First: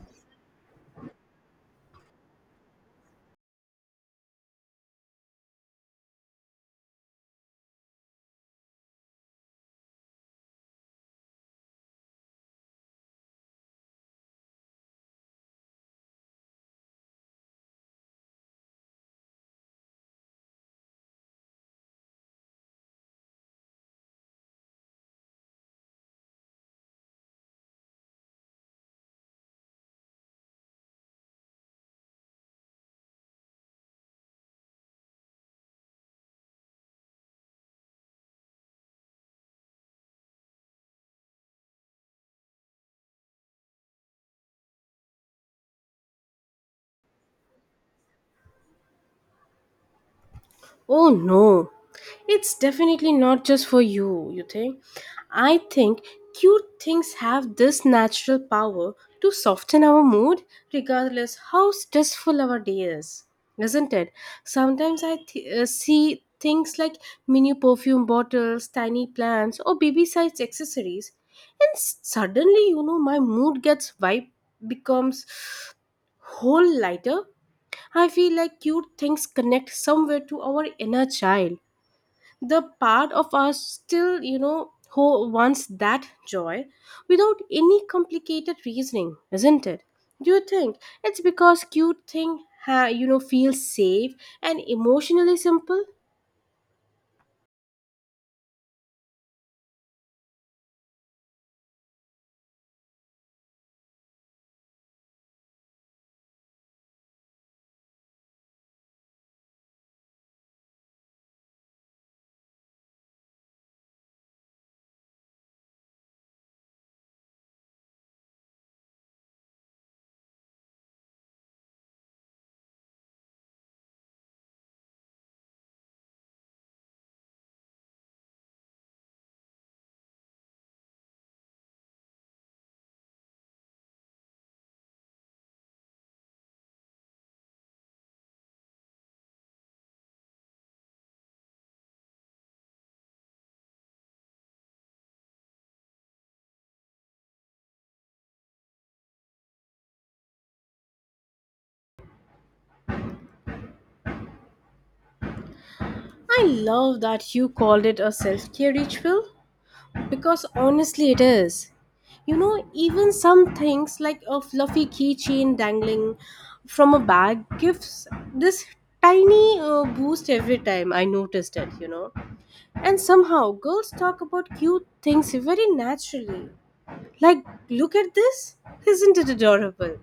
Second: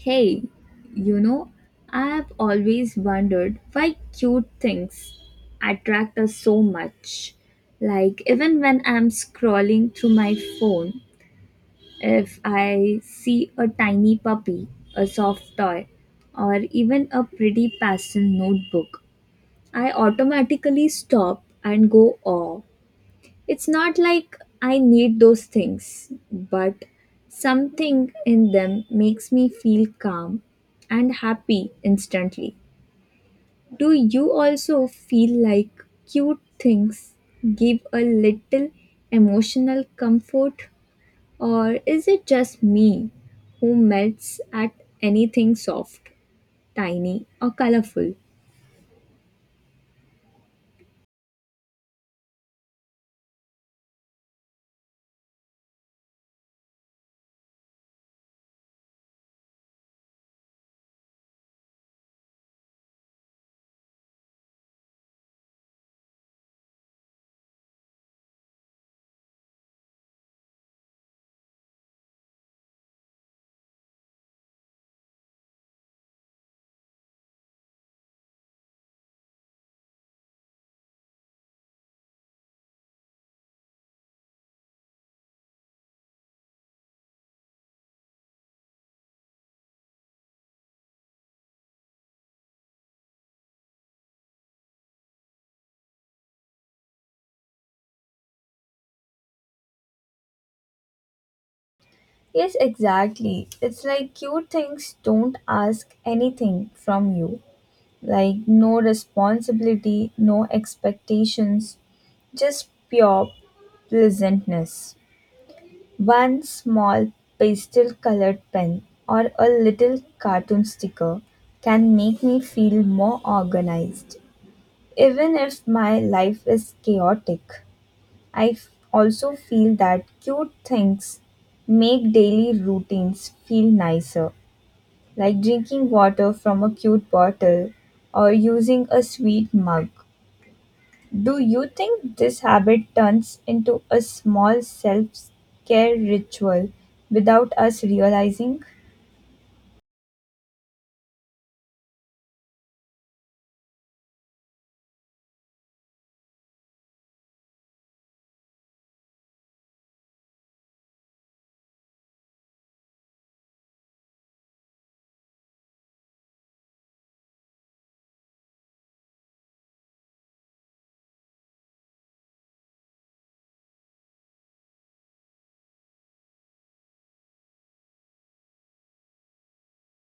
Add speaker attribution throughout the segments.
Speaker 1: Hey, you know, I've always wondered why cute things attract us so much. Like, even when I'm scrolling through my phone, if I see a tiny puppy, a soft toy, or even a pretty pastel notebook, I automatically stop and go, oh, it's not like I need those things, but something in them makes me feel calm and happy instantly. Do you also feel like cute things give a little emotional comfort, or is it just me who melts at anything soft, tiny, or colorful?
Speaker 2: Oh no, it's definitely not just for you, you think? I think cute things have this natural power to soften our mood regardless how stressful our day is, isn't it? Sometimes I see things like mini perfume bottles, tiny plants, or baby sized accessories, and suddenly, my mood gets vibe becomes whole lighter. I feel like cute things connect somewhere to our inner child. The part of us still, who wants that joy without any complicated reasoning, isn't it? Do you think it's because cute thing, feels safe and emotionally simple?
Speaker 1: Yes, exactly. It's like cute things don't ask anything from you. Like, no responsibility, no expectations, just pure pleasantness. One small pastel colored pen or a little cartoon sticker can make me feel more organized. Even if my life is chaotic, also feel that cute things make daily routines feel nicer, like drinking water from a cute bottle or using a sweet mug. Do you think this habit turns into a small self care ritual without us realizing?
Speaker 2: I love that you called it a self-care ritual. Because honestly, it is. You know, even some things like a fluffy keychain dangling from a bag gives this tiny boost every time I noticed it. And somehow, girls talk about cute things very naturally. Like, look at this! Isn't it adorable?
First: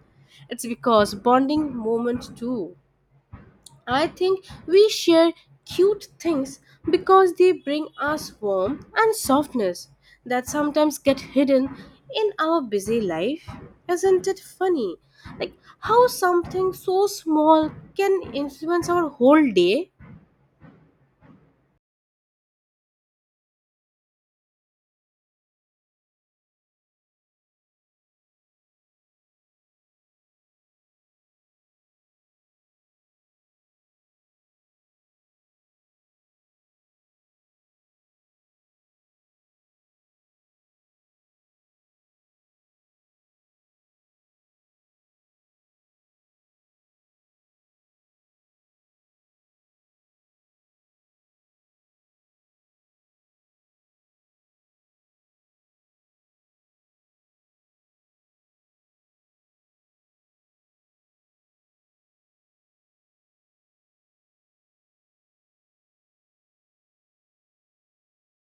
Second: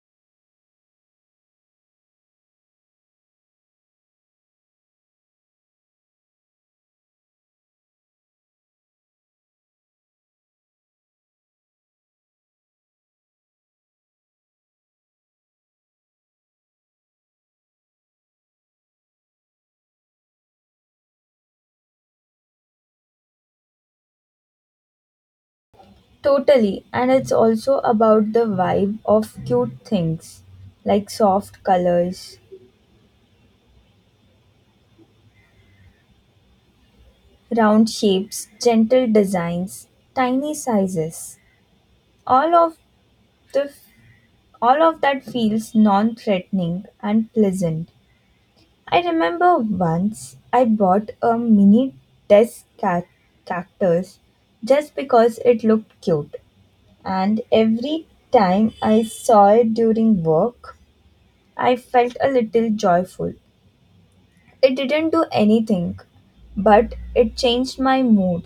Speaker 2: It's because bonding moment too. I think we share cute things because they bring us warmth and softness that sometimes get hidden in our busy life. Isn't it funny? Like how something so small can influence our whole day?
Speaker 1: Totally, and it's also about the vibe of cute things like soft colors, round shapes, gentle designs, tiny sizes. All of the all of that feels non-threatening and pleasant. I remember once I bought a mini desk cac- cactus just because it looked cute, and every time I saw it during work, I felt a little joyful. It didn't do anything, but it changed my mood.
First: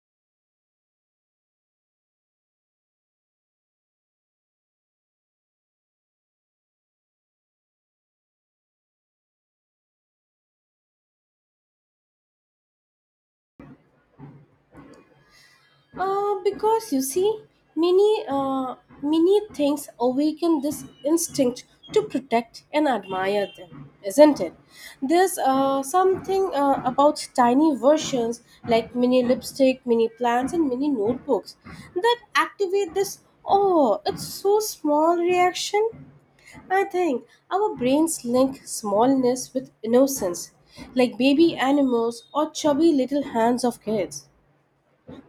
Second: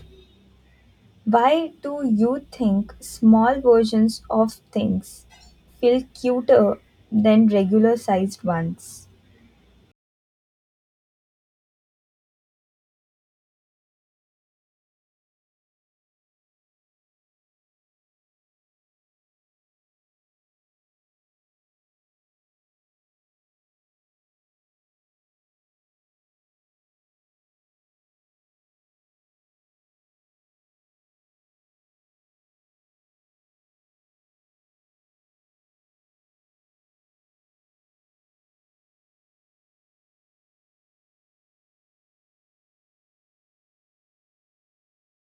Speaker 1: Why do you think small versions of things feel cuter than regular sized ones?
Speaker 2: Because you see, many uh, many things awaken this instinct to protect and admire them, isn't it? There's something about tiny versions like mini lipstick, mini plants, and mini notebooks that activate this. Oh, it's so small reaction. I think our brains link smallness with innocence, like baby animals or chubby little hands of kids.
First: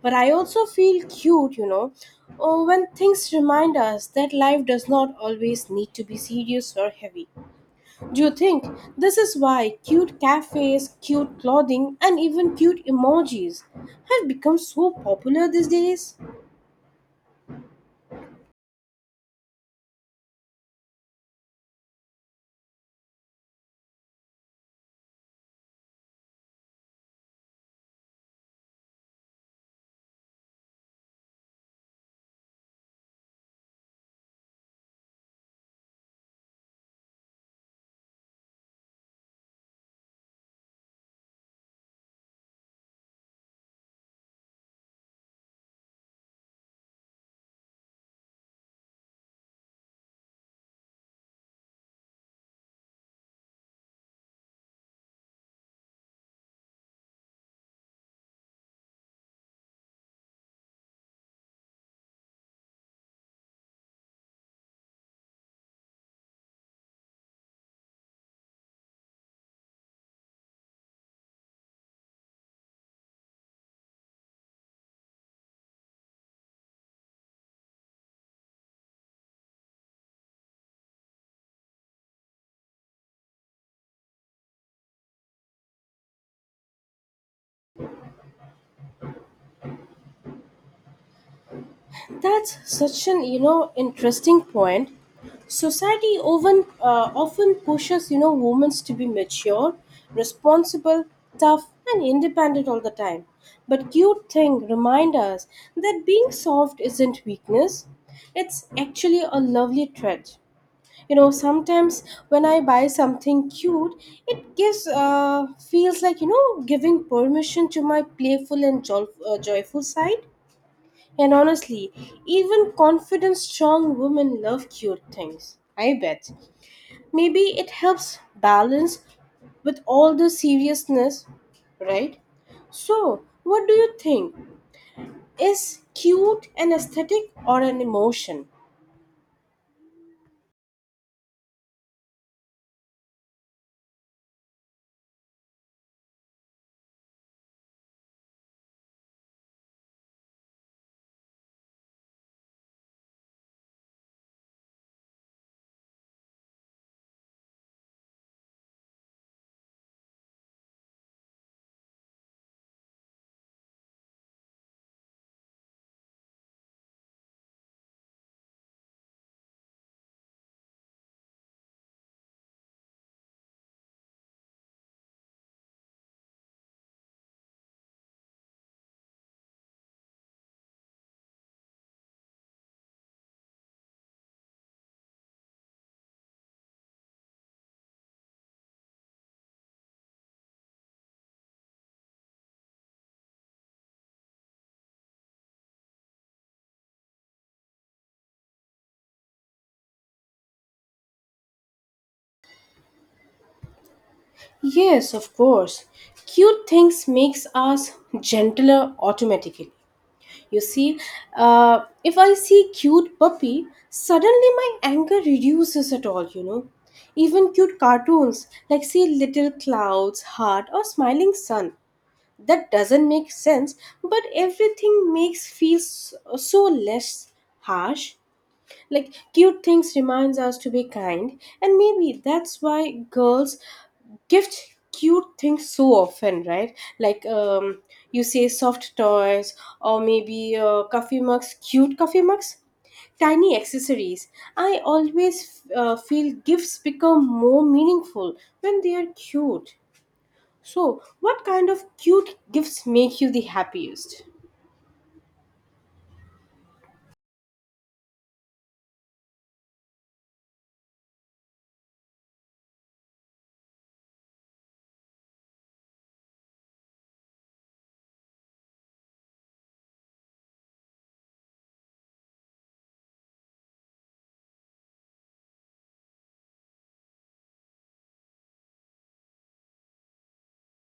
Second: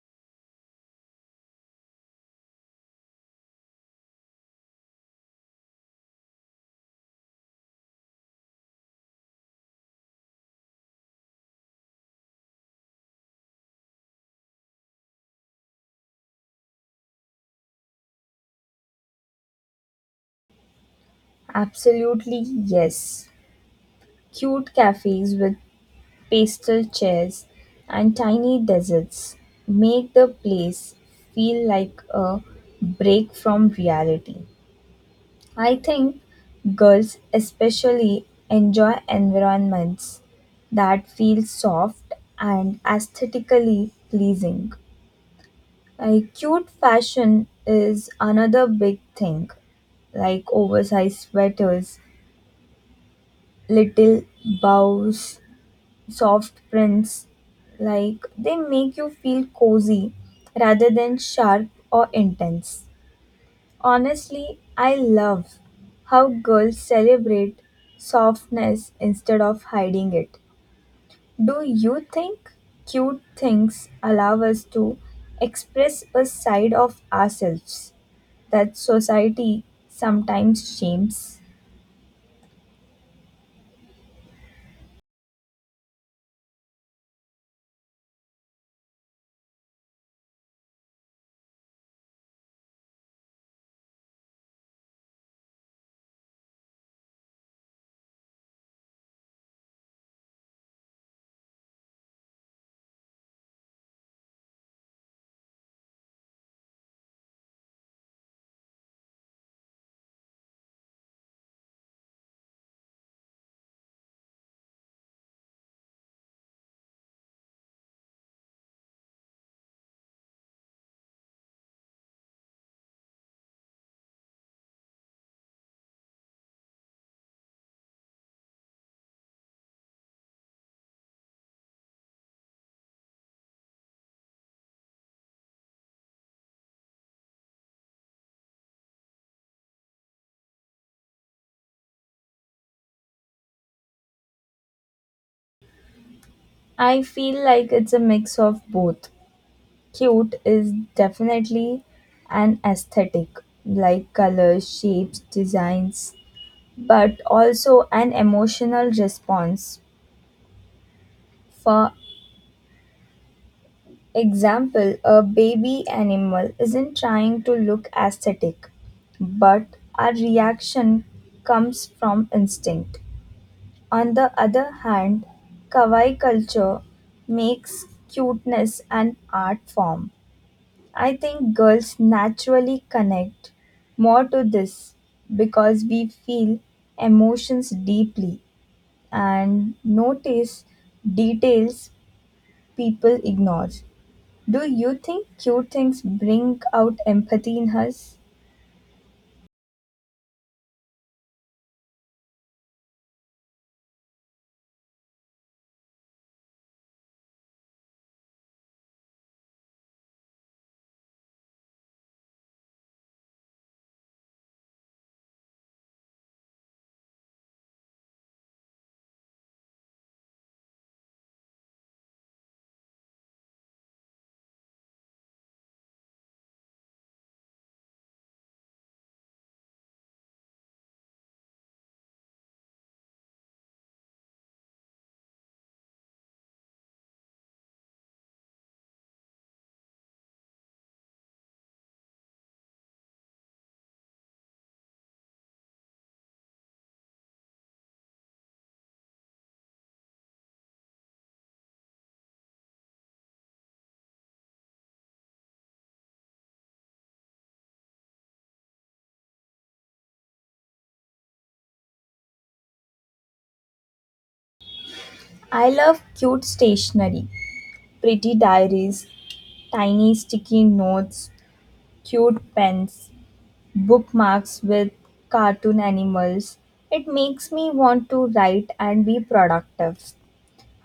Speaker 2: But I also feel cute, oh, when things remind us that life does not always need to be serious or heavy. Do you think this is why cute cafes, cute clothing, and even cute emojis have become so popular these days?
Speaker 1: Absolutely, yes. Cute cafes with pastel chairs, and tiny deserts make the place feel like a break from reality. I think girls especially enjoy environments that feel soft and aesthetically pleasing. Like cute fashion is another big thing, like oversized sweaters, little bows, soft prints, like they make you feel cozy rather than sharp or intense. Honestly, I love how girls celebrate softness instead of hiding it. Do you think cute things allow us to express a side of ourselves that society sometimes shames?
Speaker 2: That's such an interesting point. Society often pushes women to be mature, responsible, tough, and independent all the time. But cute thing remind us that being soft isn't weakness; it's actually a lovely trait. You know, sometimes when I buy something cute, it gives feels like giving permission to my playful and joyful side. And honestly, even confident, strong women love cute things. I bet. Maybe it helps balance with all the seriousness, right? So, what do you think? Is cute an aesthetic or an emotion?
Speaker 1: I feel like it's a mix of both. Cute is definitely an aesthetic, like colors, shapes, designs, but also an emotional response. For example, a baby animal isn't trying to look aesthetic, but our reaction comes from instinct. On the other hand, kawaii culture makes cuteness an art form. I think girls naturally connect more to this because we feel emotions deeply and notice details people ignore. Do you think cute things bring out empathy in us?
Speaker 2: Yes, of course. Cute things makes us gentler automatically. You see, if I see cute puppy, suddenly my anger reduces at all. Even cute cartoons like see little clouds, heart or smiling sun. That doesn't make sense, but everything makes feels so less harsh, like cute things reminds us to be kind. And maybe that's why girls gift cute things so often, right? Like you say soft toys, or maybe coffee mugs, cute coffee mugs, tiny accessories. I always feel gifts become more meaningful when they are cute. So what kind of cute gifts make you the happiest?
Speaker 1: I love cute stationery, pretty diaries, tiny sticky notes, cute pens, bookmarks with cartoon animals. It makes me want to write and be productive.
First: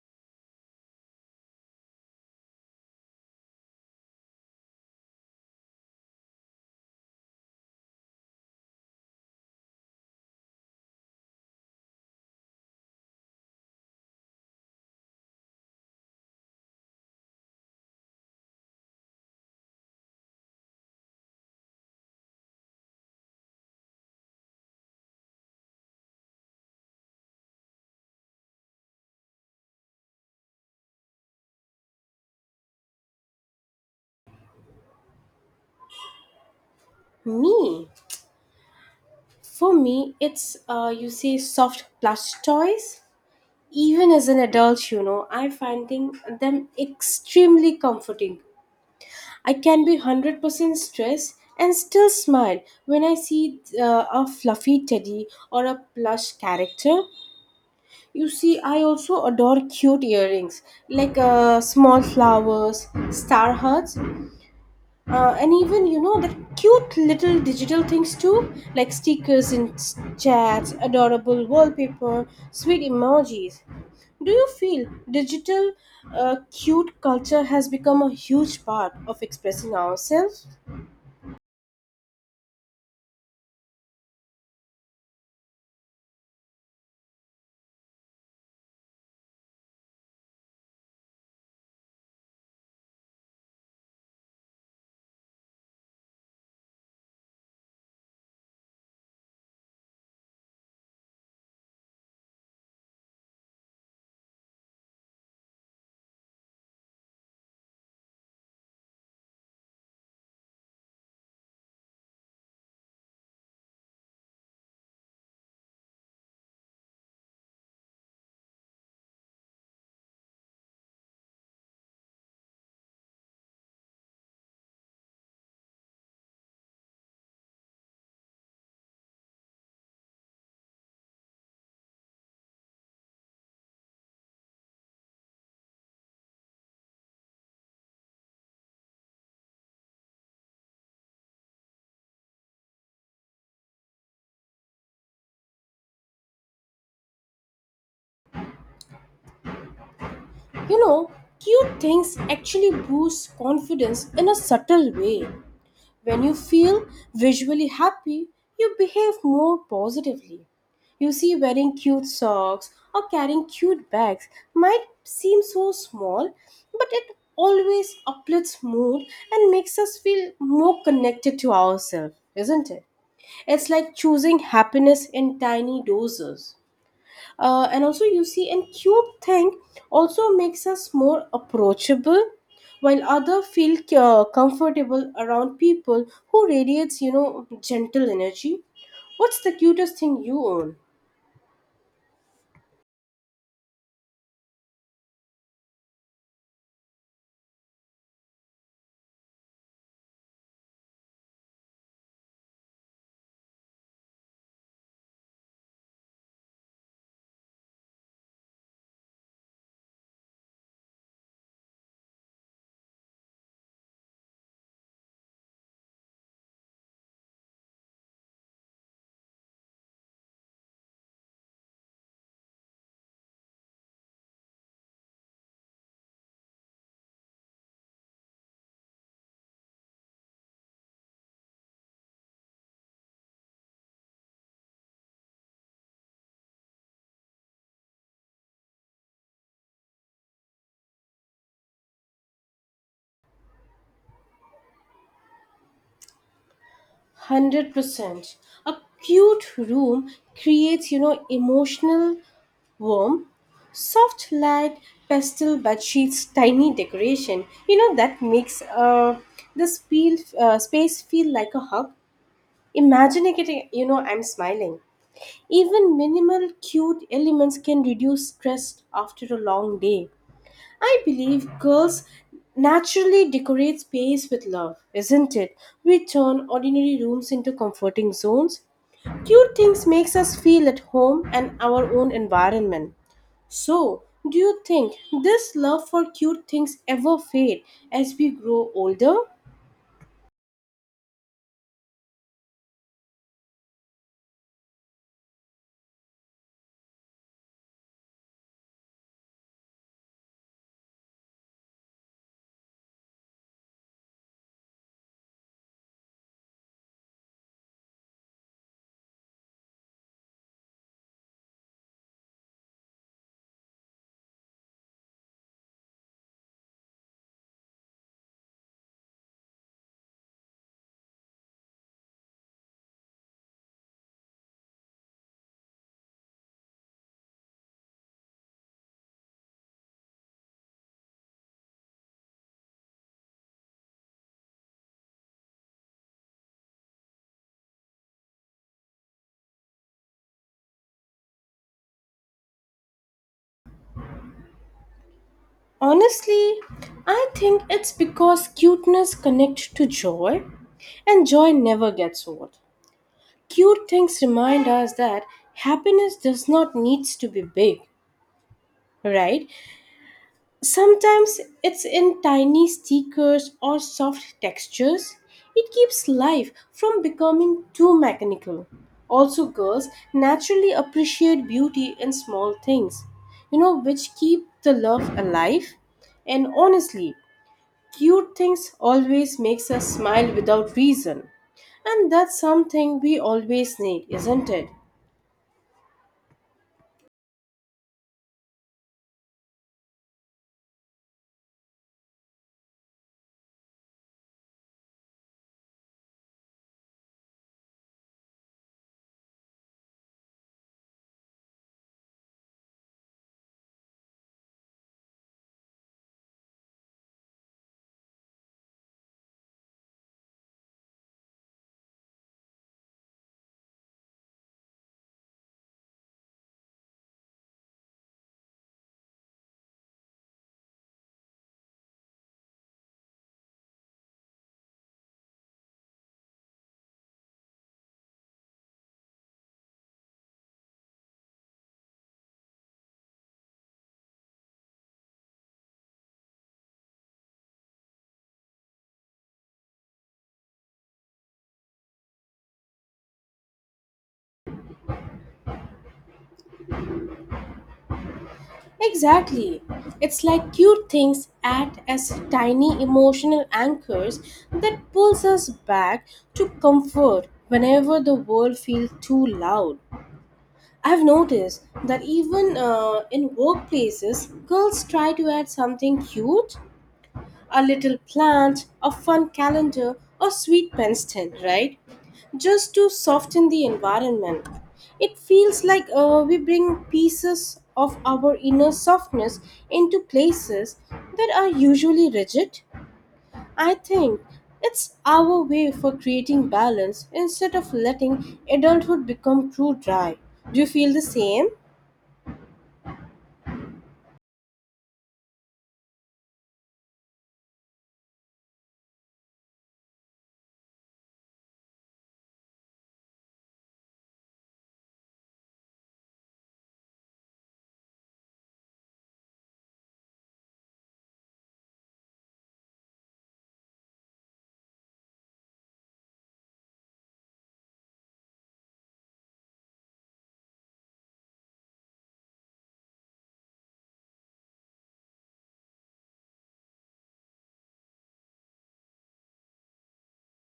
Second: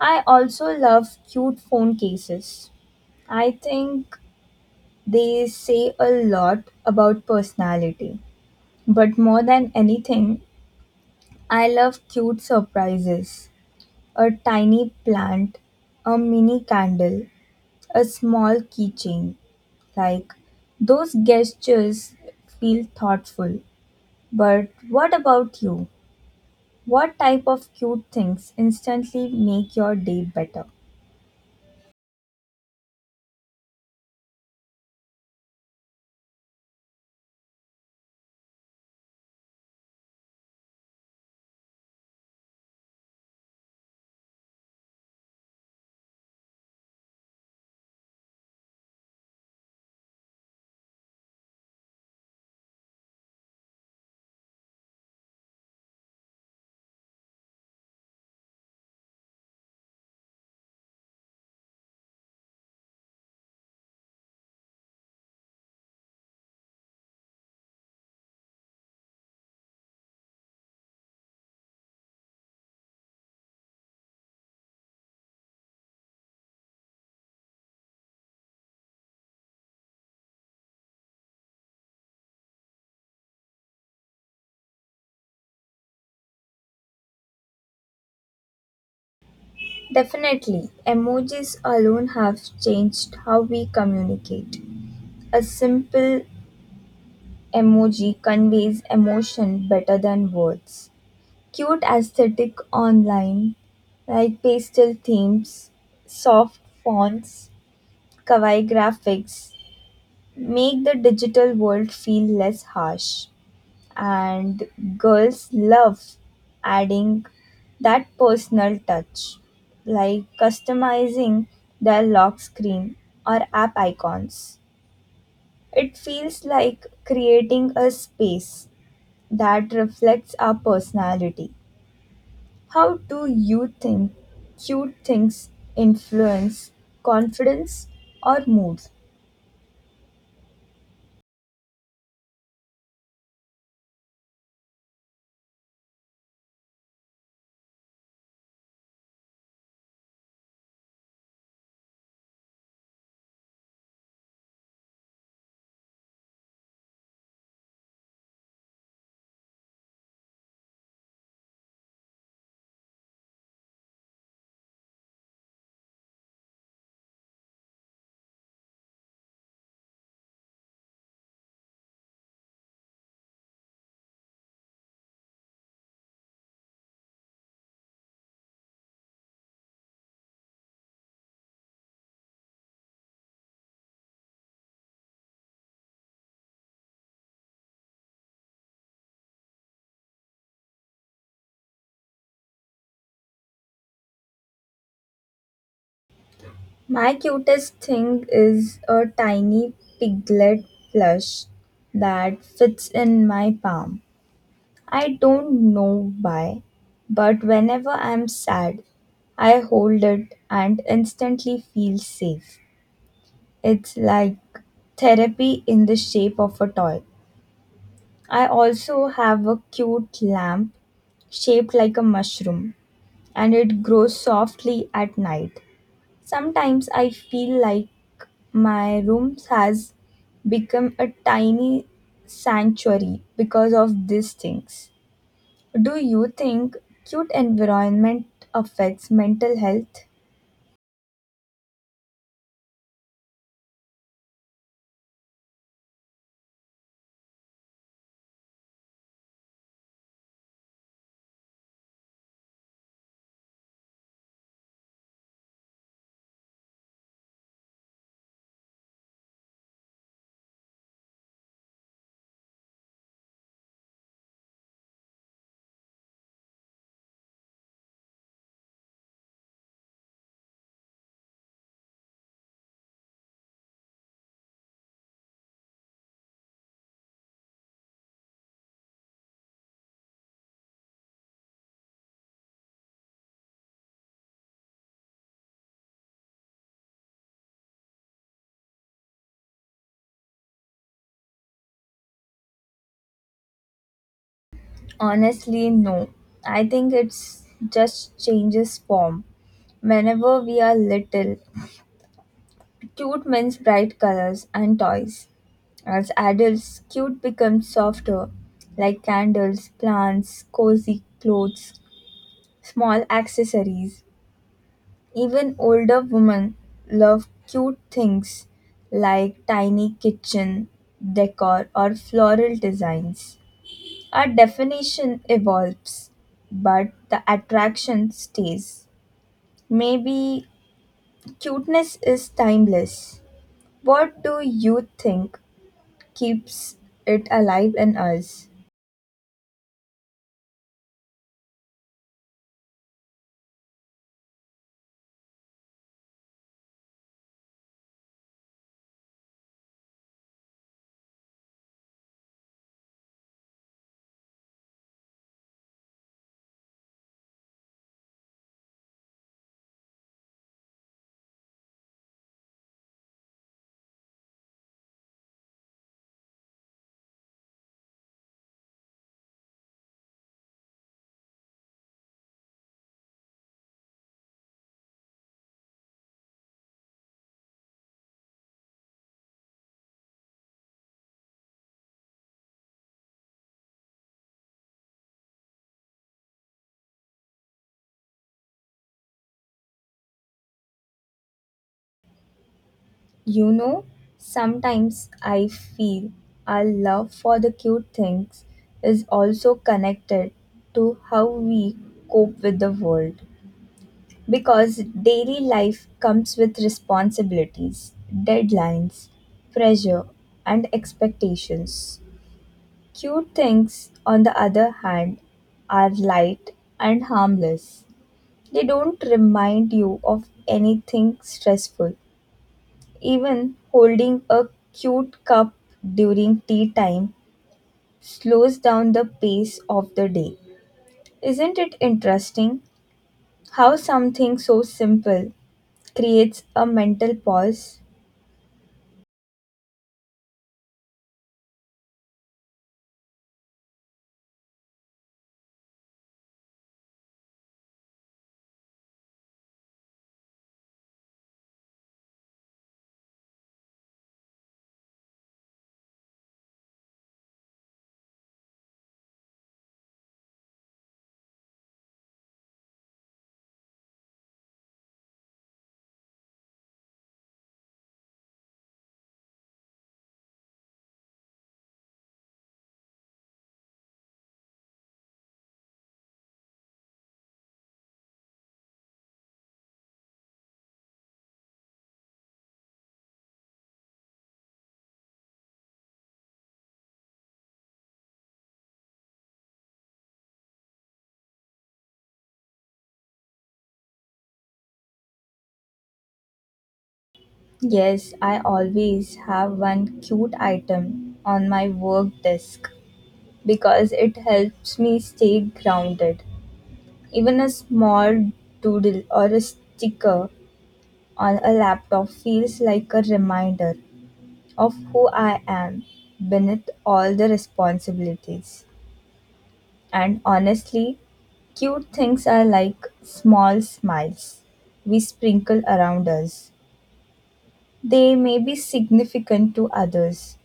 Speaker 1: I also love cute phone cases. I think they say a lot about personality. But more than anything, I love cute surprises. A tiny plant, a mini candle, a small keychain. Like those gestures feel thoughtful. But what about you? What type of cute things instantly make your day better?
Speaker 2: Me For me it's you say soft plush toys. Even as an adult, I'm finding them extremely comforting. I can be 100% stressed and still smile when I see a fluffy teddy or a plush character. You see, I also adore cute earrings, like small flowers, star hearts, and even the cute little digital things too, like stickers in chats, adorable wallpaper, sweet emojis. Do you feel digital cute culture has become a huge part of expressing ourselves?
Speaker 1: Definitely, emojis alone have changed how we communicate. A simple emoji conveys emotion better than words. Cute aesthetic online, like pastel themes, soft fonts, kawaii graphics, make the digital world feel less harsh, and girls love adding that personal touch, like customizing their lock screen or app icons. It feels like creating a space that reflects our personality. How do you think cute things influence confidence or mood?
Speaker 2: You know, cute things actually boost confidence in a subtle way. When you feel visually happy, you behave more positively. You see, wearing cute socks or carrying cute bags might seem so small, but it always uplifts mood and makes us feel more connected to ourselves, isn't it? It's like choosing happiness in tiny doses. And also, you see, and cute thing also makes us more approachable, while other feel comfortable around people who radiates, gentle energy. What's the cutest thing you own?
Speaker 1: My cutest thing is a tiny piglet plush that fits in my palm. I don't know why, but whenever I'm sad, I hold it and instantly feel safe. It's like therapy in the shape of a toy. I also have a cute lamp shaped like a mushroom and it grows softly at night. Sometimes I feel like my room has become a tiny sanctuary because of these things. Do you think cute environment affects mental health?
Speaker 2: 100%. A cute room creates, emotional warmth. Soft light, pastel bed sheets, tiny decoration. You know, that makes this space feel like a hug. Imagine it, I'm smiling. Even minimal cute elements can reduce stress after a long day. I believe girls naturally decorate space with love, isn't it? We turn ordinary rooms into comforting zones. Cute things makes us feel at home and our own environment. So, do you think this love for cute things ever fade as we grow older?
Speaker 1: Honestly, no. I think it's just changes form. Whenever we are little, cute means bright colors and toys. As adults, cute becomes softer, like candles, plants, cozy clothes, small accessories. Even older women love cute things like tiny kitchen decor or floral designs. Our definition evolves, but the attraction stays. Maybe cuteness is timeless. What do you think keeps it alive in us?
Speaker 2: Honestly, I think it's because cuteness connects to joy and joy never gets old. Cute things remind us that happiness does not needs to be big, right? Sometimes it's in tiny stickers or soft textures. It keeps life from becoming too mechanical. Also, girls naturally appreciate beauty in small things, which keep the love alive. And honestly, cute things always makes us smile without reason. And that's something we always need, isn't it?
Speaker 1: You know, sometimes I feel our love for the cute things is also connected to how we cope with the world. Because daily life comes with responsibilities, deadlines, pressure, and expectations. Cute things, on the other hand, are light and harmless. They don't remind you of anything stressful. Even holding a cute cup during tea time slows down the pace of the day. Isn't it interesting how something so simple creates a mental pause?
Speaker 2: Exactly. It's like cute things act as tiny emotional anchors that pulls us back to comfort whenever the world feels too loud. I've noticed that even in workplaces, girls try to add something cute, a little plant, a fun calendar, or sweet pen stand, right? Just to soften the environment. It feels like we bring pieces of our inner softness into places that are usually rigid. I think it's our way for creating balance instead of letting adulthood become too dry. Do you feel the same?
Speaker 1: Yes, I always have one cute item on my work desk because it helps me stay grounded. Even a small doodle or a sticker on a laptop feels like a reminder of who I am beneath all the responsibilities. And honestly, cute things are like small smiles we sprinkle around us. They may be significant to others,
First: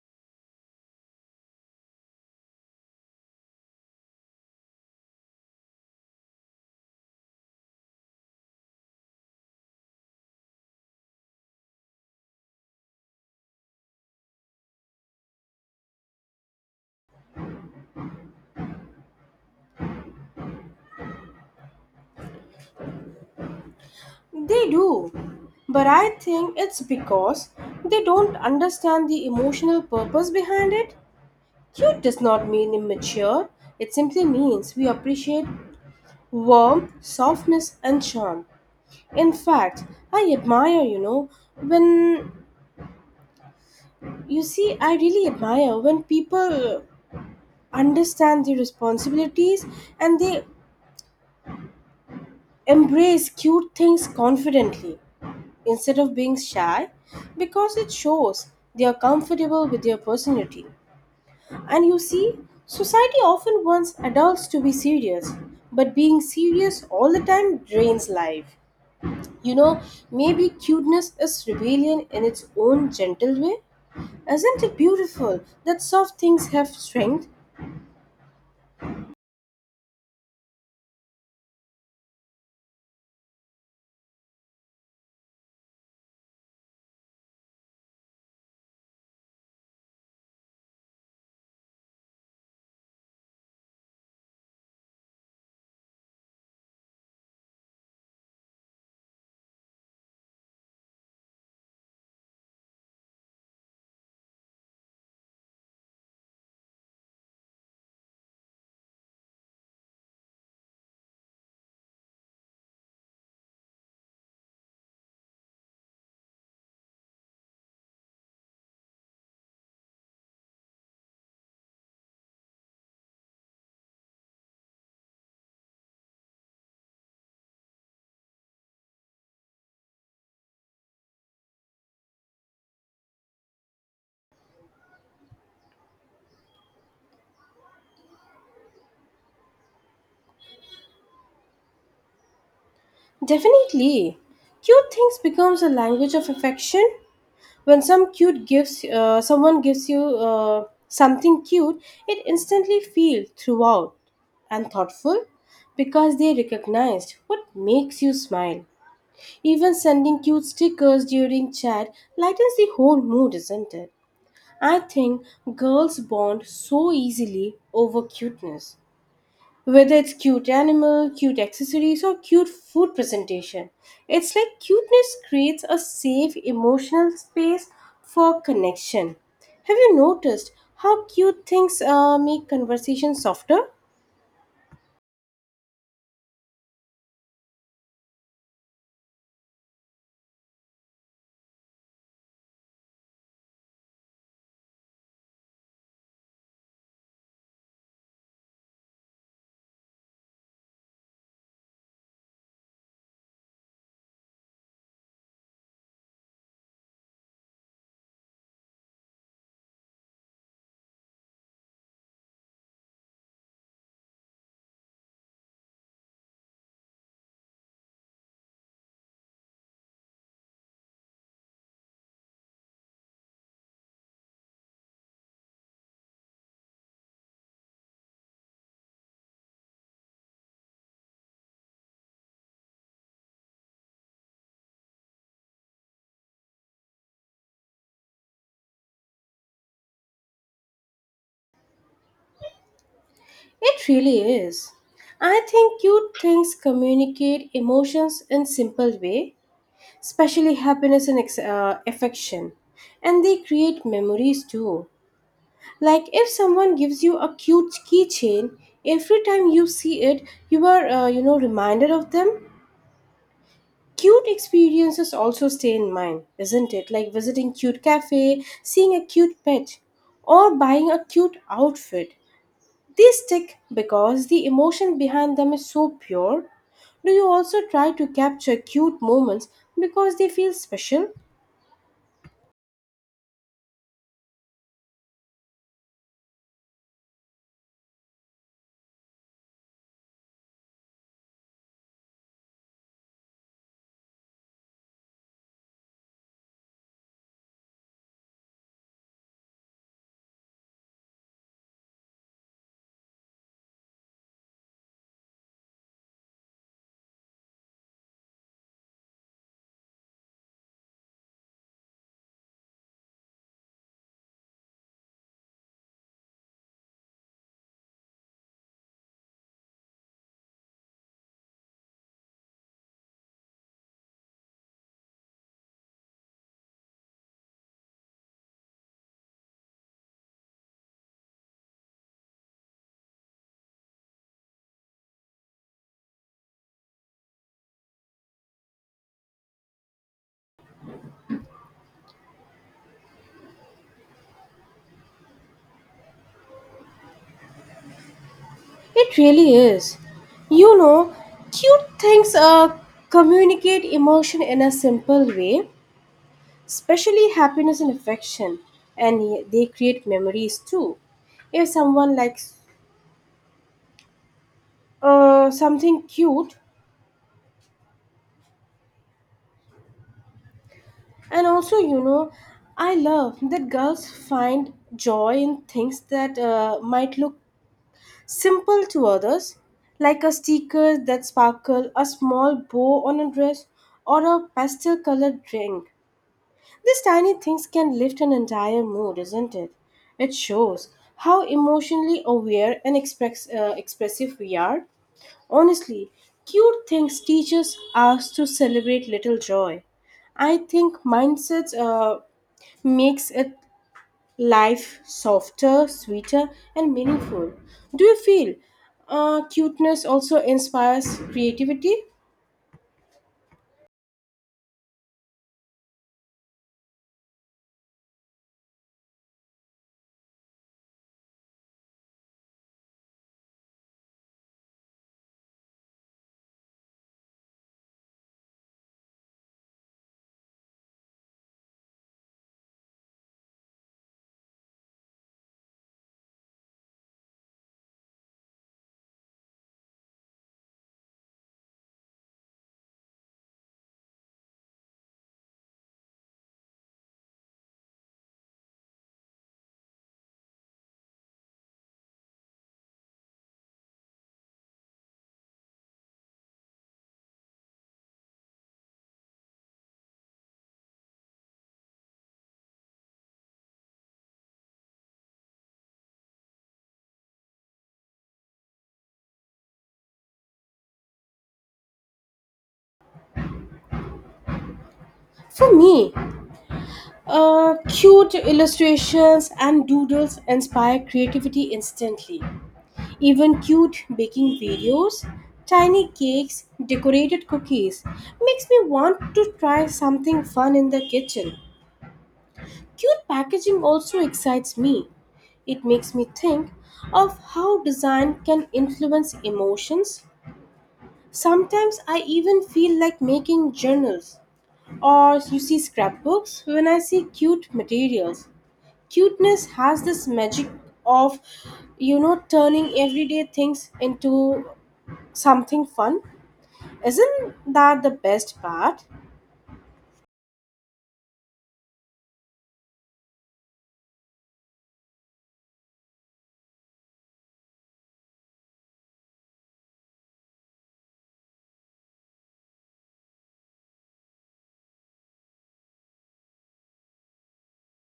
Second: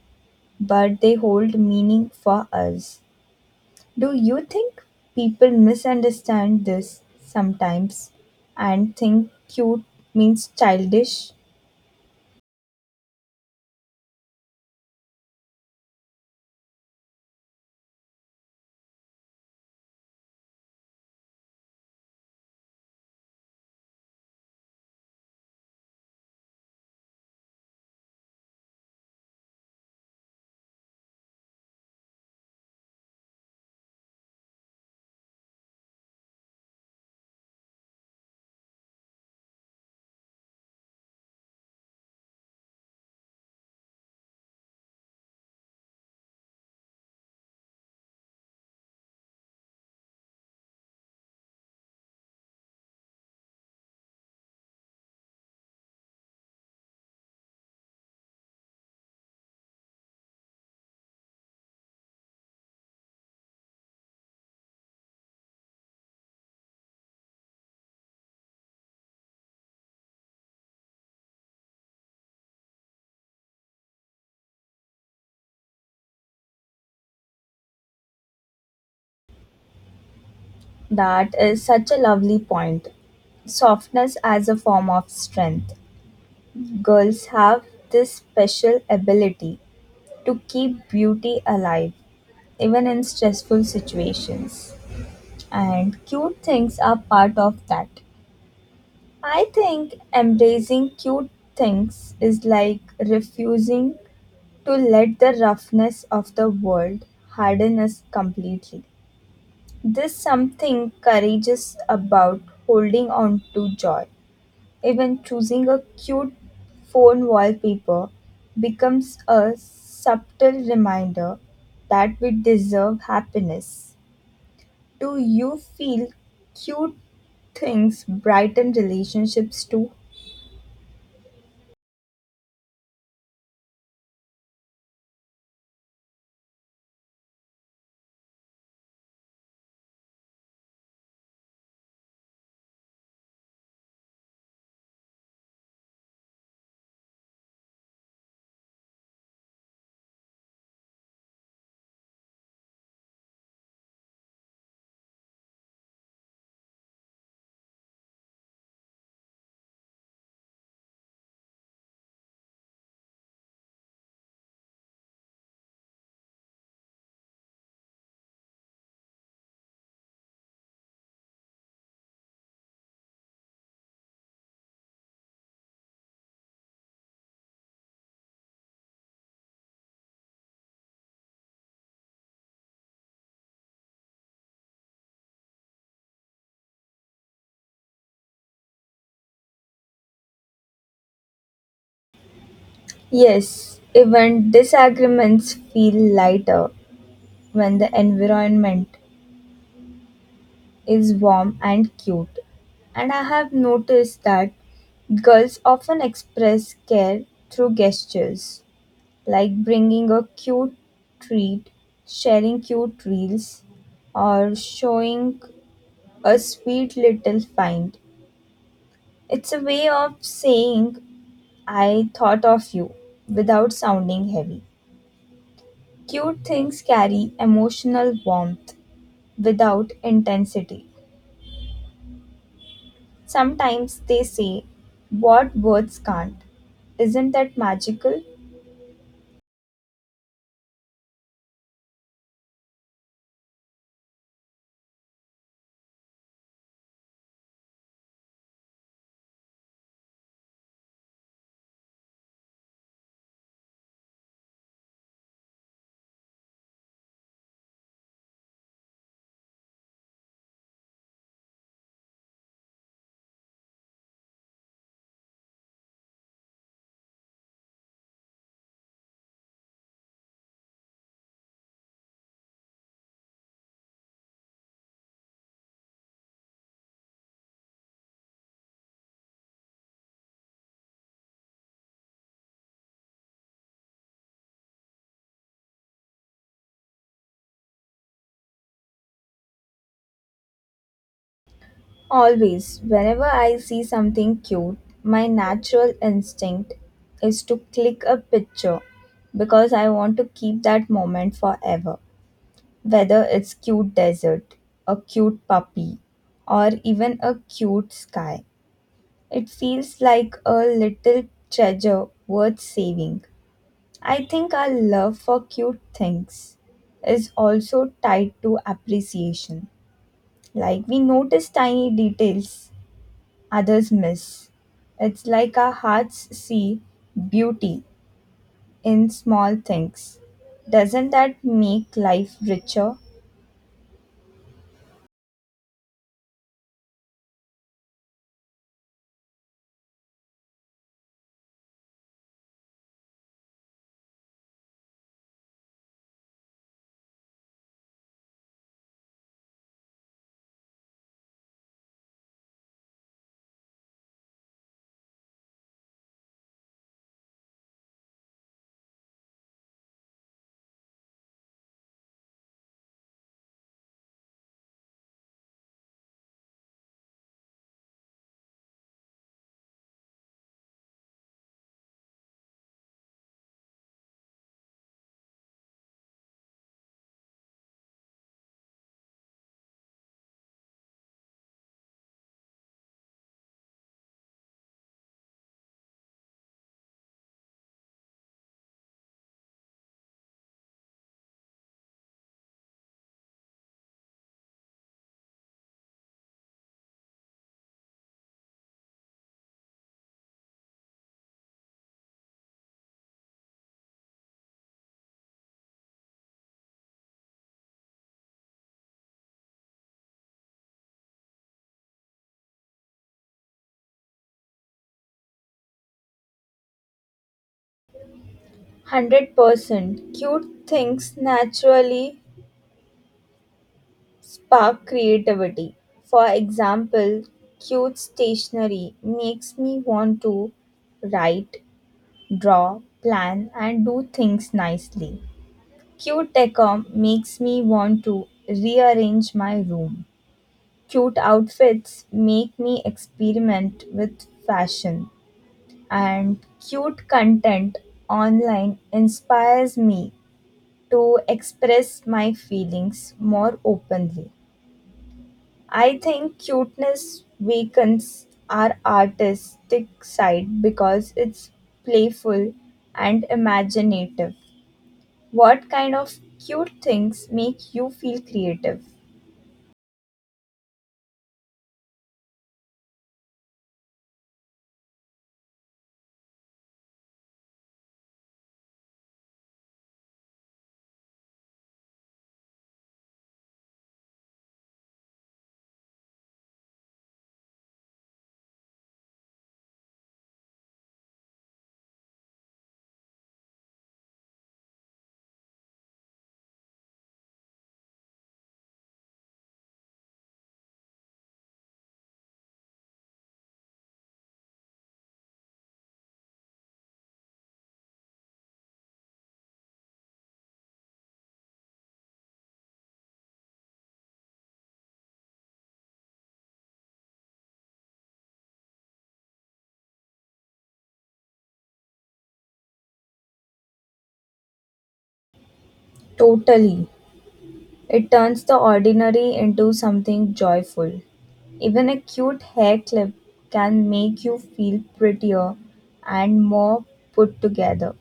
Speaker 1: but they hold meaning for us. Do you think people misunderstand this sometimes and think cute means childish?
Speaker 2: They do. But I think it's because they don't understand the emotional purpose behind it. Cute does not mean immature. It simply means we appreciate warmth, softness, and charm. In fact, I admire, when you see, I really admire when people understand their responsibilities and they embrace cute things confidently instead of being shy, because it shows they are comfortable with their personality. And you see, society often wants adults to be serious, but being serious all the time drains life. You know, maybe cuteness is rebellion in its own gentle way. Isn't it beautiful that soft things have strength?
Speaker 1: That is such a lovely point, softness as a form of strength. Girls have this special ability to keep beauty alive even in stressful situations, and cute things are part of that. I think embracing cute things is like refusing to let the roughness of the world harden us completely. There's something courageous about holding on to joy. Even choosing a cute phone wallpaper becomes a subtle reminder that we deserve happiness. Do you feel cute things brighten relationships too?
Speaker 2: Definitely. Cute things becomes a language of affection. When someone gives you something cute, it instantly feels throughout and thoughtful because they recognized what makes you smile. Even sending cute stickers during chat lightens the whole mood, isn't it? I think girls bond so easily over cuteness. Whether it's cute animal, cute accessories, or cute food presentation, it's like cuteness creates a safe emotional space for connection. Have you noticed how cute things make conversation softer?
Speaker 1: Yes, even disagreements feel lighter when the environment is warm and cute. And I have noticed that girls often express care through gestures like bringing a cute treat, sharing cute reels, or showing a sweet little find. It's a way of saying, I thought of you, without sounding heavy. Cute things carry emotional warmth without intensity. Sometimes they say what words can't. Isn't that magical?
Speaker 2: It really is. I think cute things communicate emotions in simple way, especially happiness and affection, and they create memories too. Like if someone gives you a cute keychain, every time you see it, you are, reminded of them. Cute experiences also stay in mind, isn't it? Like visiting cute cafe, seeing a cute pet, or buying a cute outfit. They stick because the emotion behind them is so pure. Do you also try to capture cute moments because they feel special?
Speaker 1: Always, whenever I see something cute, my natural instinct is to click a picture because I want to keep that moment forever. Whether it's cute desert, a cute puppy, or even a cute sky, it feels like a little treasure worth saving. I think our love for cute things is also tied to appreciation. Like we notice tiny details others miss. It's like our hearts see beauty in small things. Doesn't that make life richer?
Speaker 2: It really is. You know, cute things communicate emotion in a simple way, especially happiness and affection, and they create memories too. If someone likes something cute, and also, you know, I love that girls find joy in things that might look simple to others, like a sticker that sparkle, a small bow on a dress, or a pastel colored ring. These tiny things can lift an entire mood, isn't it? It shows how emotionally aware and expressive we are. Honestly, cute things teaches us to celebrate little joy. I think mindsets makes it life softer, sweeter, and meaningful. Do you feel cuteness also inspires creativity?
Speaker 1: 100% cute things naturally spark creativity. For example, cute stationery makes me want to write, draw, plan, and do things nicely. Cute decor makes me want to rearrange my room. Cute outfits make me experiment with fashion, and cute content online inspires me to express my feelings more openly. I think cuteness weakens our artistic side because it's playful and imaginative. What kind of cute things make you feel creative?
Speaker 2: For me, cute illustrations and doodles inspire creativity instantly. Even cute baking videos, tiny cakes, decorated cookies makes me want to try something fun in the kitchen. Cute packaging also excites me. It makes me think of how design can influence emotions. Sometimes I even feel like making journals or you see scrapbooks when I see cute materials. Cuteness has this magic of, turning everyday things into something fun. Isn't that the best part?
Speaker 1: Totally. It turns the ordinary into something joyful. Even a cute hair clip can make you feel prettier and more put together.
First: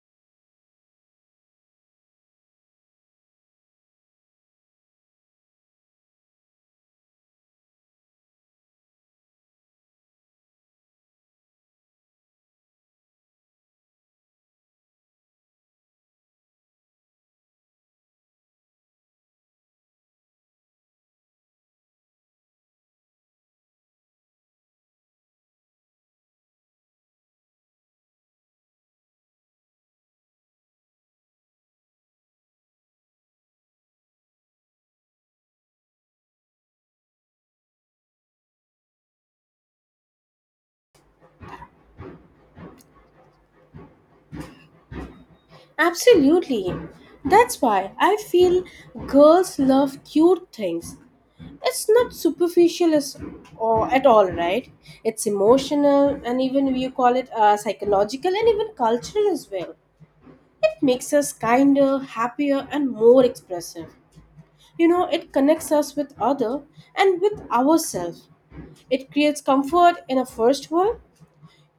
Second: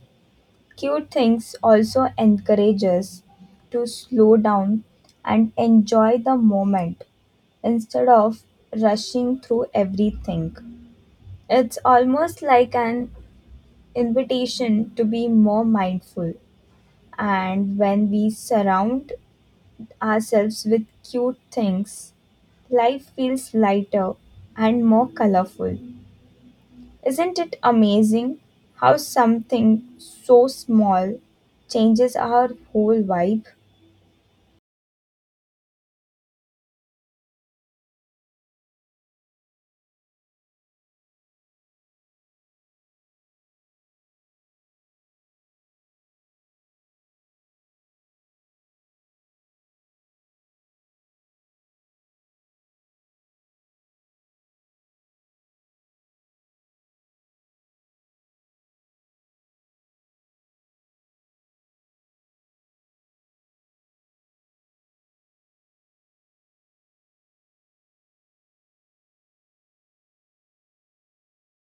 Speaker 1: Cute things also encourage us to slow down and enjoy the moment instead of rushing through everything. It's almost like an invitation to be more mindful. And when we surround ourselves with cute things, life feels lighter and more colorful. Isn't it amazing how something so small changes our whole vibe?
Speaker 2: Absolutely. That's why I feel girls love cute things. It's not superficial as, or at all, right? It's emotional, and even you call it psychological and even cultural as well. It makes us kinder, happier, and more expressive. You know, it connects us with other and with ourselves. It creates comfort in a first world.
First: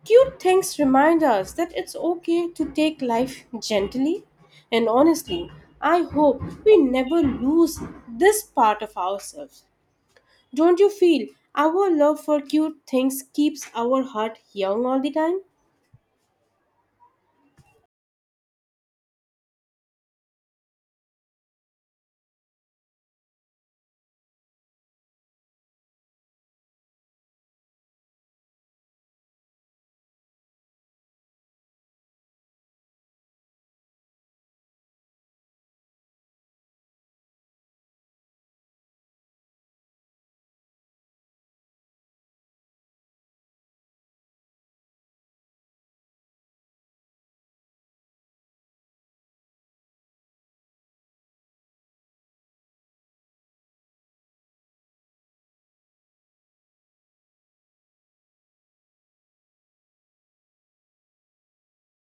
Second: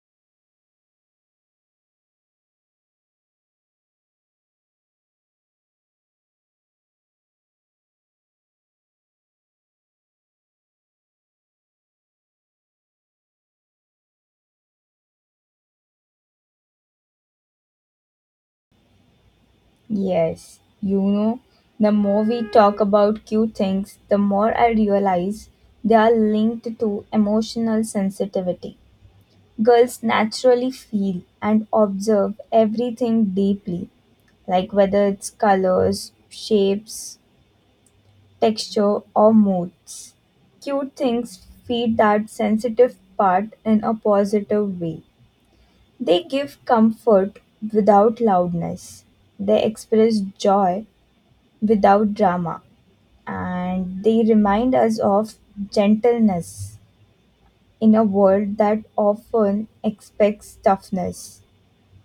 Speaker 2: Cute things remind us that it's okay to take life gently. And honestly, I hope we never lose this part of ourselves. Don't you feel our love for cute things keeps our heart young all the time?
Speaker 1: Yes, you know, the more we talk about cute things, the more I realize they are linked to emotional sensitivity. Girls naturally feel and observe everything deeply, like whether it's colors, shapes, texture, or moods. Cute things feed that sensitive part in a positive way. They give comfort without loudness. They express joy without drama. And they remind us of gentleness in a world that often expects toughness.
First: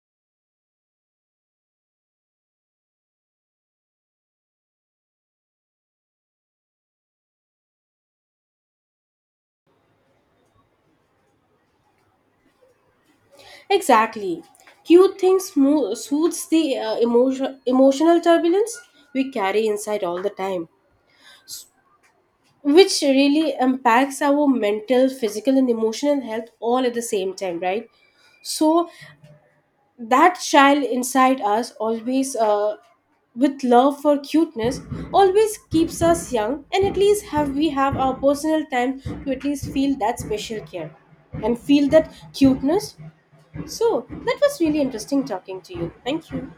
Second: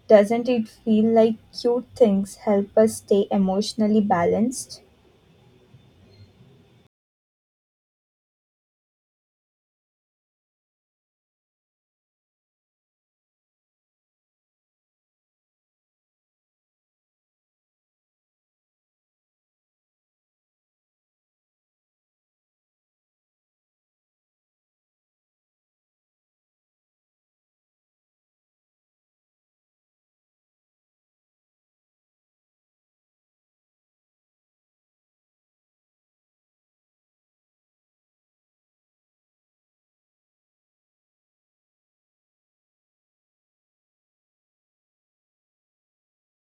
Speaker 1: Doesn't it feel like cute things help us stay emotionally balanced?
Speaker 2: Exactly. Soothes the emotional turbulence we carry inside all the time, which really impacts our mental, physical and emotional health all at the same time, right? So that child inside us always, with love for cuteness, always keeps us young, and at least have we have our personal time to at least feel that special care and feel that cuteness. So that was really interesting talking to you. Thank you.